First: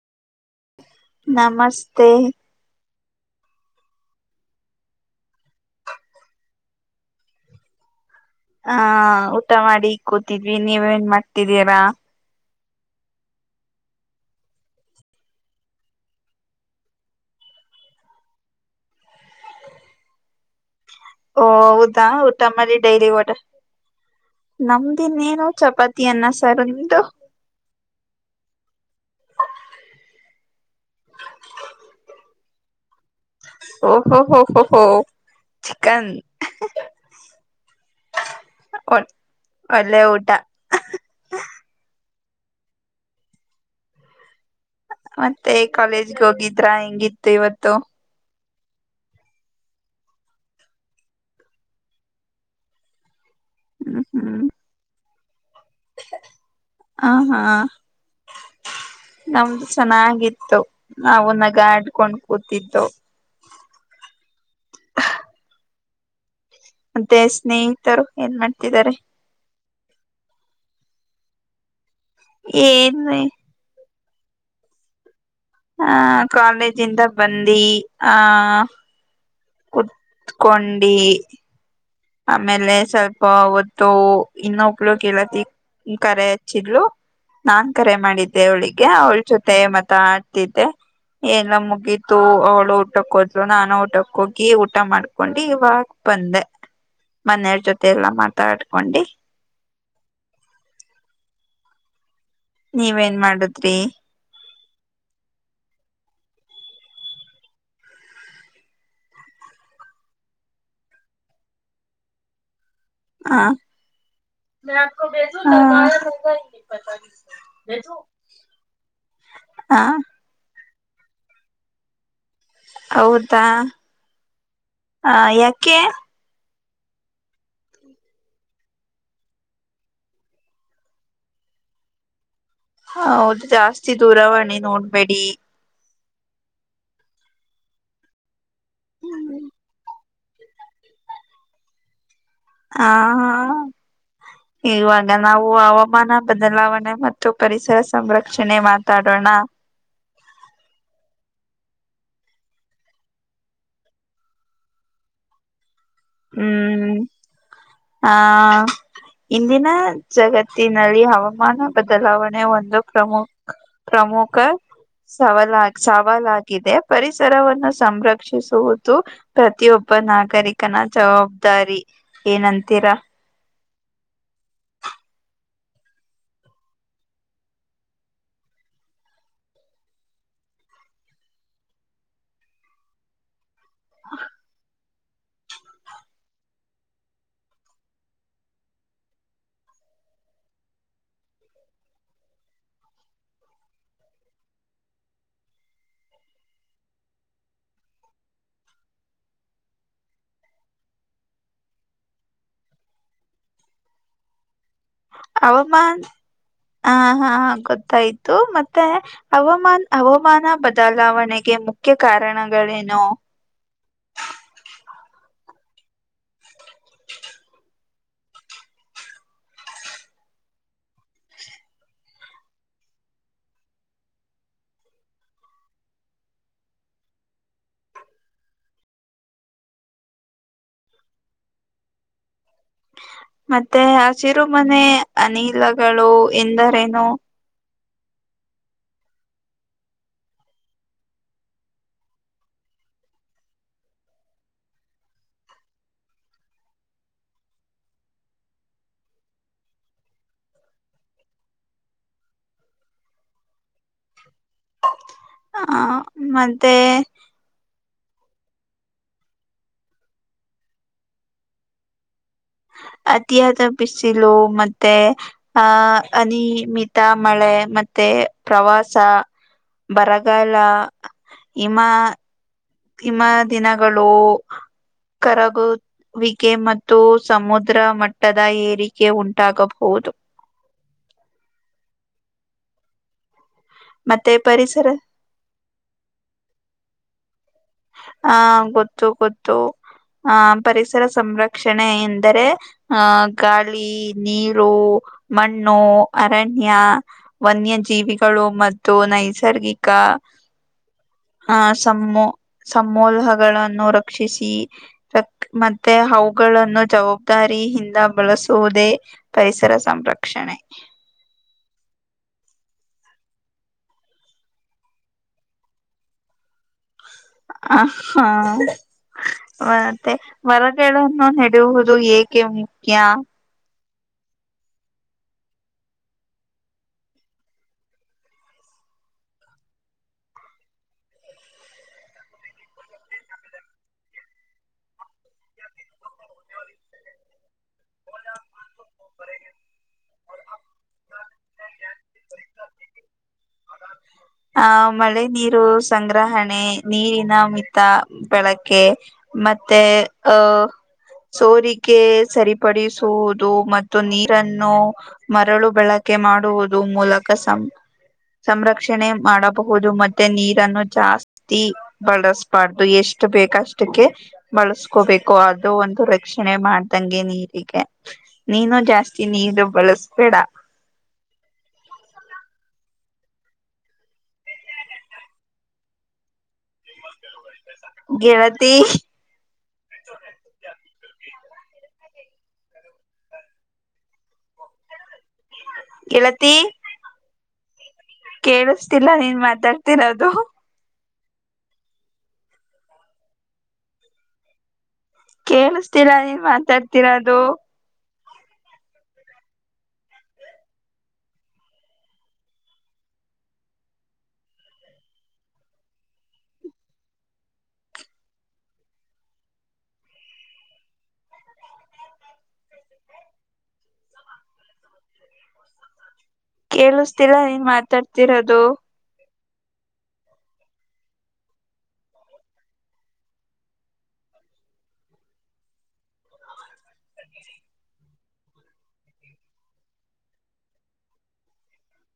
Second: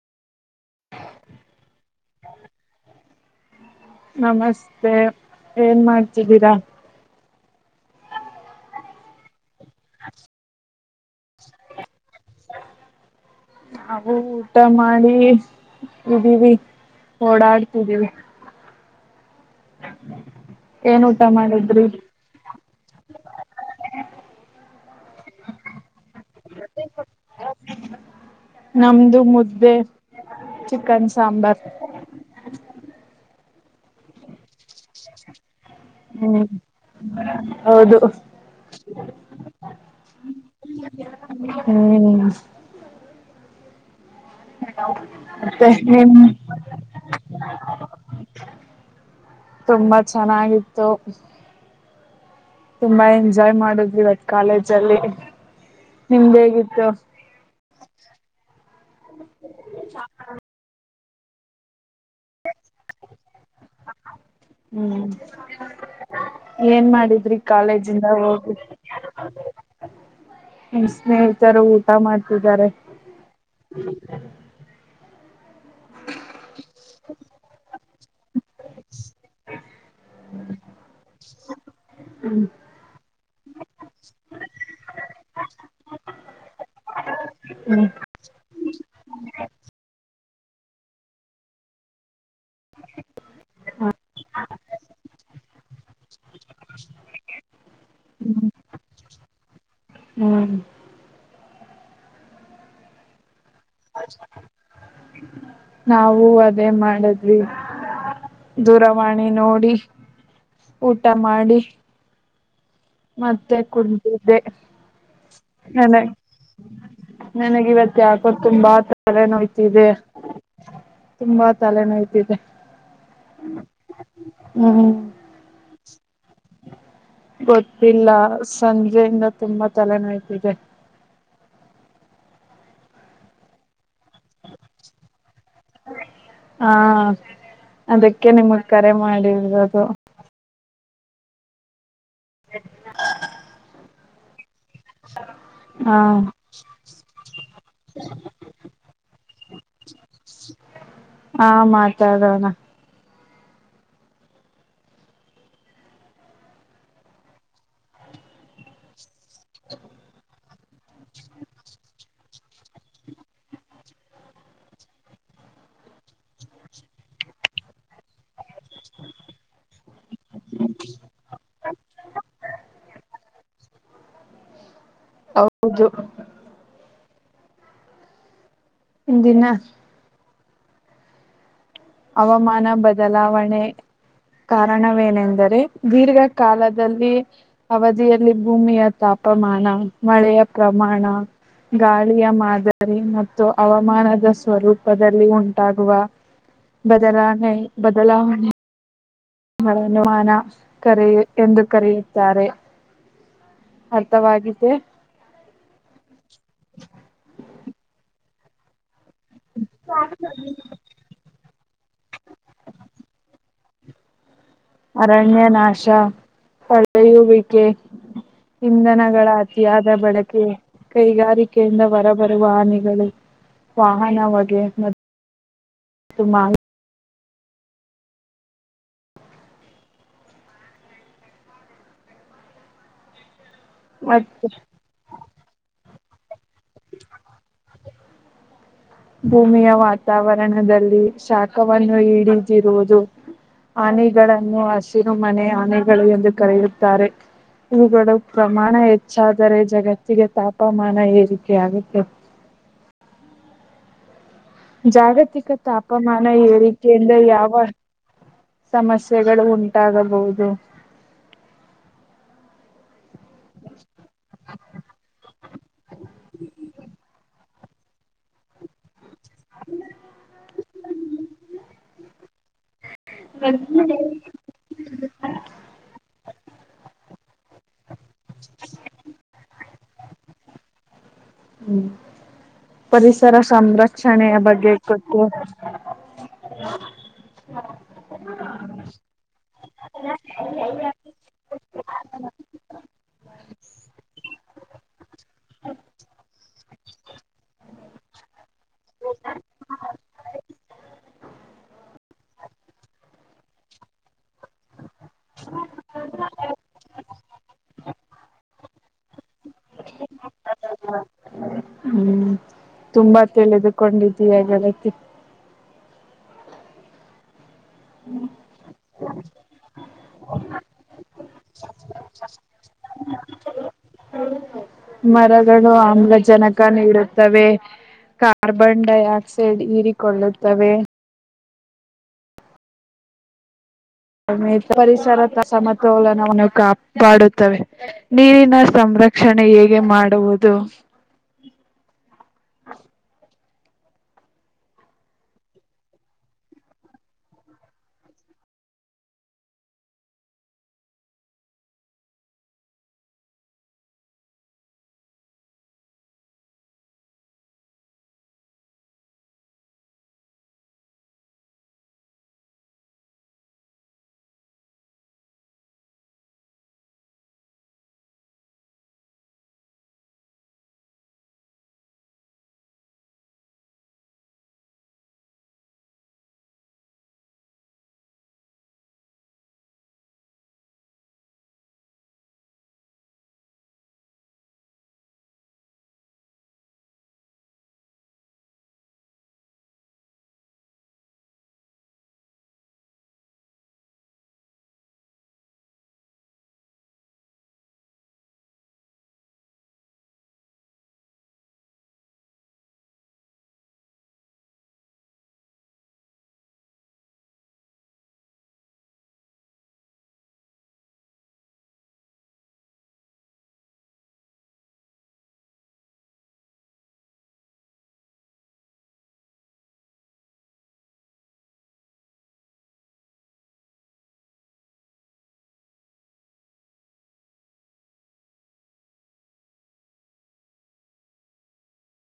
ನಮಸ್ತೆ ನಮಸ್ತೆ ಏನ್ ಮಾಡ್ತಿದ್ದೀರಾ ಹಾ ಊಟ ಮಾಡಿ ಕೂತಿದ್ವಿ ನೀವೇನ್ ಮಾಡ್ತಿದೀರಾ ನವು ಊಟ ಮಾಡಿ ಇದ್ದೀವಿ ಓಡಾಡ್ತಿದ್ದೀವಿ [inaudible] ಓ ಮಾಡಿದ್ರಿ ಹೌದ ಊಟ ಮಾಡ ಡೈರಿ ಒ ನಮ್ದಿನ್ ಏನು ಚಪಾತಿ ಅನ್ನ ಸಾರ ನಿಮ್ದು ನಮ್ದು ಮುದ್ದೆ ಚಿಕನ್ ಸಾಂಬಾರ್ ಹ ಹಾ ಹ ಹ ಹ ಹ್ಮ್ ಹೌದು ಒ ಒಳ್ಳೆ ಊಟ ಹ್ಮ್ ಮತ್ತೆ ಕಾಲೇಜ್ಗೆ ಹೋಗಿದ್ರ ಹೆಿಂಗಿತ್ತು ಇವತ್ತು ತುಂಬಾ ಚೆನ್ನಾಗಿತ್ತು ತುಂಬಾ ಎಂಜಾಯ್ ಮಾಡುದು್ ಹ್ಮ್ ಇವತ್ತು ಹ್ಮ್ ಕಾಲೇಜ ಅಲ್ಲಿ ನಿಮ್ದ ಹೇಗಿತ್ತು ಹ ಹಾ ನಮ್ದು ಚೆನ್ನಾಗಿತ್ತು ನಾವು ನ ಗಾಡು ಕೊಂಡ್ ಕೂತಿದ್ದು ಹ್ಮ್ ಏನ್ ಮತ್ತೆ ಮಾಡಿದ್ರಿ ಸ್ನೇಹಿತರು ಕಾಲೇಜಿಂದ ಏನ್ ಹೋಗಿ ಮಾಡ್ತಿದ್ದಾರೆ ಹ್ಮ ಸ್ನೇಹಿತರು ಊಟ ಮಾಡ್ತಿದ್ದಾರೆ ಏನ್ ಹ್ಮ ಹಹ ಕಾಲೇಜಿಂದ ಬಂದಿ ಆ ಕುತ್ಕೊಂಡಿ ಆಮೇಲೆ ಸ್ವಲ್ಪ ಹೊತ್ತು ಇನ್ನುೂ ಉಪಯೋಗ ಇಲ್ಲತಿ ಕರೆ ಹಚ್ಚಿದ್ಲು ನಾನ್ ಹ್ಮ್ ಕರೆ ಮಾಡಿದ್ದೆ ಅವಳಿಗೆ ಅವಳ ಜೊತೆ ಮತ್ತ ಎಲ್ಲ ಮುಗೀತು ಅವಳು ಊಟಕ್ಕೆೋದ್ರು ನಾನು ಊಟಕ್ಕೆ ಹೋಗಿ ಊಟ ಮಾಡ್ಕೊಂಡು ಇವಾಗ ಬಂದೆ ಮನೆಯರ ಜೊತೆ ಎಲ್ಲಾ ಹ್ಮ್ ಮಾತಾಡ್ಕೊಂಡು ಹ್ಮ್ ನೀವೇನ್ ಮಾಡುದು ನಾವು ಅದೇ ಮಾಡದ್ವಿ ದೂರವಾಣಿ ನೋಡಿ ಊಟ ಮಾಡಿ ಹ ಮತ್ತೆ ಕುಡ್ದಿದ್ದೆ ನನ ನನಗ ಇವತ್ ಯಾಕೋ ತುಂಬಾ ತಲೆ ಹ ನೋಯ್ತಿದೆ ತುಂಬಾ ತಲೆನೋಯತಿದೆ ಹೌದಾ ಹ ಯಾಕೆ ಗೊತ್ತ ತಿಲ್ಲ ಇಲ್ಲ ಸಂಜೆಯಿಂದ ತುಂಬಾ ತಲೆನಾಯತಿದೆ ಹ ಹೌದು ಜಾಸ್ತಿ ದೂರವಣಿ ನೋಡ್ಬೇಡಿ ಹಾ ಅದಕ್ಕೆ ನಿಮಗ್ ಕರೆ ಹ್ಮ್ ಮಾಡಿರೋದು ಹ ಹಾ ಇವಾಗ ನಾವು ಹಾ ಹವಾಮಾನ ಬದಲಾವಣೆ ಮತ್ತು ಪರಿಸರ ಸಂರಕ್ಷಣೆ ಮಾತಾಡೋಣ ಹಾ ಮಾತ್ದಣ ಹ್ಮ್ ಹ ಇಂದಿನ ಜಗತ್ತ ತ್ತಿನಲ್ಲಿ ಹವಾಮಾನ ಬದಲಾವಣೆ ಒಂದು ಪ್ರಮುಖ ಪ್ರಮುಖ ಸವಾಲ ಸವಾಲಾಗಿದೆ ಪರಿಸರವನ್ನು ಸಂರ ರಕ್ಷಿಸುವುದು ಪ್ರತಿಯೊಬ್ಬ ನಾಗರಿಕ ಜವಾಬ್ದಾರಿ ಏನಂತೀರಾ ಹೌದು ಹಿಂದಿನ ಹವಾಮಾನ ಬದಲಾವಣೆ ಕಾರಣ ಏನೆಂದರೆ ದೀರ್ಘಕಾಲದಲ್ಲಿ ಅವಧಿಯಲ್ಲಿ ಭೂಮಿಯ ತಾಪಮಾನ ಮಳೆಯ ಪ್ರಮಾಣ ಗಾಳಿಯ ಮಾದರಿ ಮತ್ತು ಹವಾಮಾನದ ಸ್ವರೂಪದಲ್ಲಿ ಉಂಟಾಗುವ ಬದಲಣ ಬದಲಣ ಗಳನುಮಾನ ಕರ ಎಂದು ಕರೆಯುತ್ತಾರೆ ಅರ್ಥವಾಗಿದೆ ಹವಾಮಾನ್ ಹ ಹಾ ಗೊತ್ತಾಯ್ತು ಮತ್ತೆ ಹವಾಮಾನ್ ಹವಾಮಾನ ಬದಲಾವಣೆಗೆ ಮುಖ್ಯ ಕಾರಣಗಳೇನು ಅ [unintelligible] ಪಳೂ ಬಕ್ಕೆ [unintelligible] ಇಂಧನಗಳ ಅತಿಯಾದ ಬಳಕೆ ಕೈಗಾರಿಕೆಯಿಂದ ಹೊರಬರುವ ಹಾನಿಗಳು ವಾಹನ ಹೋಗೇ ಮತ್ತು ಮಾಲಿ ಮತ್ತೆ ಮತ್ತು ಹಸಿರುಮನೆ ಅನಿಲಗಳು ಎಂದರೇನು [unintelligible] ಭೂಮಿಯ ವಾತಾವರಣದಲ್ಲಿ ಶಾಖವನ್ನು ಹಡಿದಿರುವುದು ಆನೆಗಳನ್ನು ಹಸಿರು ಮನೆ ಆನೆಗಳು ಎಂದು ಕರೆಯುತ್ತಾರೆ ಇವುಗಳು ಪ್ರಮಾಣ ಹೆಚ್ಚಾದರೆ ಜಗತ್ತಿಗೆ ತಾಪಮಾನ ಏರಿ ಕೆ ಆಗುತ್ತ ಜಾಗತಿಕ ಆ ತಾಪಮಾನ ಮತ್ತೆ ಏರಿಕೆಯಿಂದ ಯಾವ ಸಮಸ್ಯೆಗಳು ಉಂಟಾಗಬಹುದು ಅತಿಯಾದ ಬಿಸಿಲು ಮತ್ತೆ ಅಹ್ ಅನಿಯಮಿತ ಮಳೆ ಮತ್ತೆ ಪ್ರವಾಸ ಬರಗಾಲ ಹಿಮಾ ಹಿಮ್ ದಿನಗಳು ಕರಗುವಿಕೆ ಮತ್ತು ಸಮುದ್ರ ಮಟ್ಟದ ಏರಿಕೆ ಉಂಟಾಗಬಹುದು ಹ್ಮ್ ಪರಿಸರ ಸಂರಕ್ಷಣೆಯ ಮತ್ತೆ ಬಗ್ಗೆ ಪರಿಸರ ಗೋತ್ತುು ಹಾ ಗೊತ್ತು ಗೊತ್ತು ಆಹ ಪರಿಸರ ಸಂರಕ್ಷಣೆ ಎಂದರೆ ಆಹ ಗಾಳಿ ನೀರು ಮಣ್ಣು ಅರಣ್ಯ ವನ್ಯಜೀವಿಗಳು ಮತ್ತು ನೈಸರ್ಗಿಕ ಹ ಸಮೋ ಸಮೋಲ್ಹಗಳಗಳನ್ನುೂ ರ ರಕ್ಷಿಸಿ ಮತ್ತೆ ಅವುಗಳನ್ನು ಜವಾಬ್ದಾರಿಯಿಂದ ಬಳಸುವುದೇ ಪರಿಸರ ಸಂರಕ್ಷಣೆ ಹ್ಮ್ ತುಂಬಾ ತಿಳಿದುಕೊಂಡಿದಿಯ ಗೆಳತಿ [inaudible] ಆ ಹಾ [inaudible] ಮತ್ತೆ ಮರಗಳನ್ನು ನೆಡುವುದು ಏಕೆ ಮುಖ್ಯ ಮರಗಳು ಆಮ್ಲಜನಕ ನೀಡುತ್ತವೆ ಕಾರ್ಬನ್ ಡೈಆಕ್ಸೈಡ್ ಹೀರಿಕೊಳ್ಳುತ್ತವೆ ಸಮೇ ಪರಿಸರ ಸಮತೋಲನವನ್ನು ಕಾಪಾಡುತ್ತವೆ ನೀರಿನ ಸಮತೋಲನ ರಕ್ಷಣೆ ಹೇಗೆ ಮಾಡುವುದು [unintelligible] [unintelligible] ಆ ಮಳೆ ನೀರು ಸಂಗ್ರಹಣೆ ನೀರಿನ ಮಿತ ಬೆಳಕೆ, ಮತ್ತೆ ಅ ಹ, ಸೋರಿಕೆ ಸರಿಪಡಿಸುವುದು ಮತ್ತು ನೀರನ್ನು ಮರಳು ಬಳಕೆ, ಕೆ ಮಾಡುವುದು ಮೂಲಕ ಸಂಗ ಸಂರಕ್ಷಣೆ ಮಾಡಬಹುದು ಮತ್ತೆ ನೀರನ್ನು ಜಾಸ್ತಿ ಬಳಸಬಾರದು ಎಷ್ಟು, ಎಷ್ಟು ಬೇಕ ಅಷ್ಟಕೆ ಬಳಸ್ಕೋಬೇಕು ಅದು ಒಂದು ರಕ್ಷಣೆ ಮಾಡದಂಗೆ ನೀರಿಗೆ, ನೀನು ಜಾಸ್ತಿ ನೀರು ಬಳಸಬೇಡ, ಗೆಳತಿ, [unintelligible] ಗೆಳತಿ, ಕೇಳಸತ್ತಿಲ್ಲ ನೀನ್ ಮಾತಾಡ್ತ ಇರೋದು, ಕೇಳಸ್ತೀಲ್ಲ ನೀನ್ ಮಾತಾಡ್ತೀರದು, ಕೇಳಿಸತಿಲ್ಲ ನೀನ್ ಮಾತಡತ ಇರೋದು,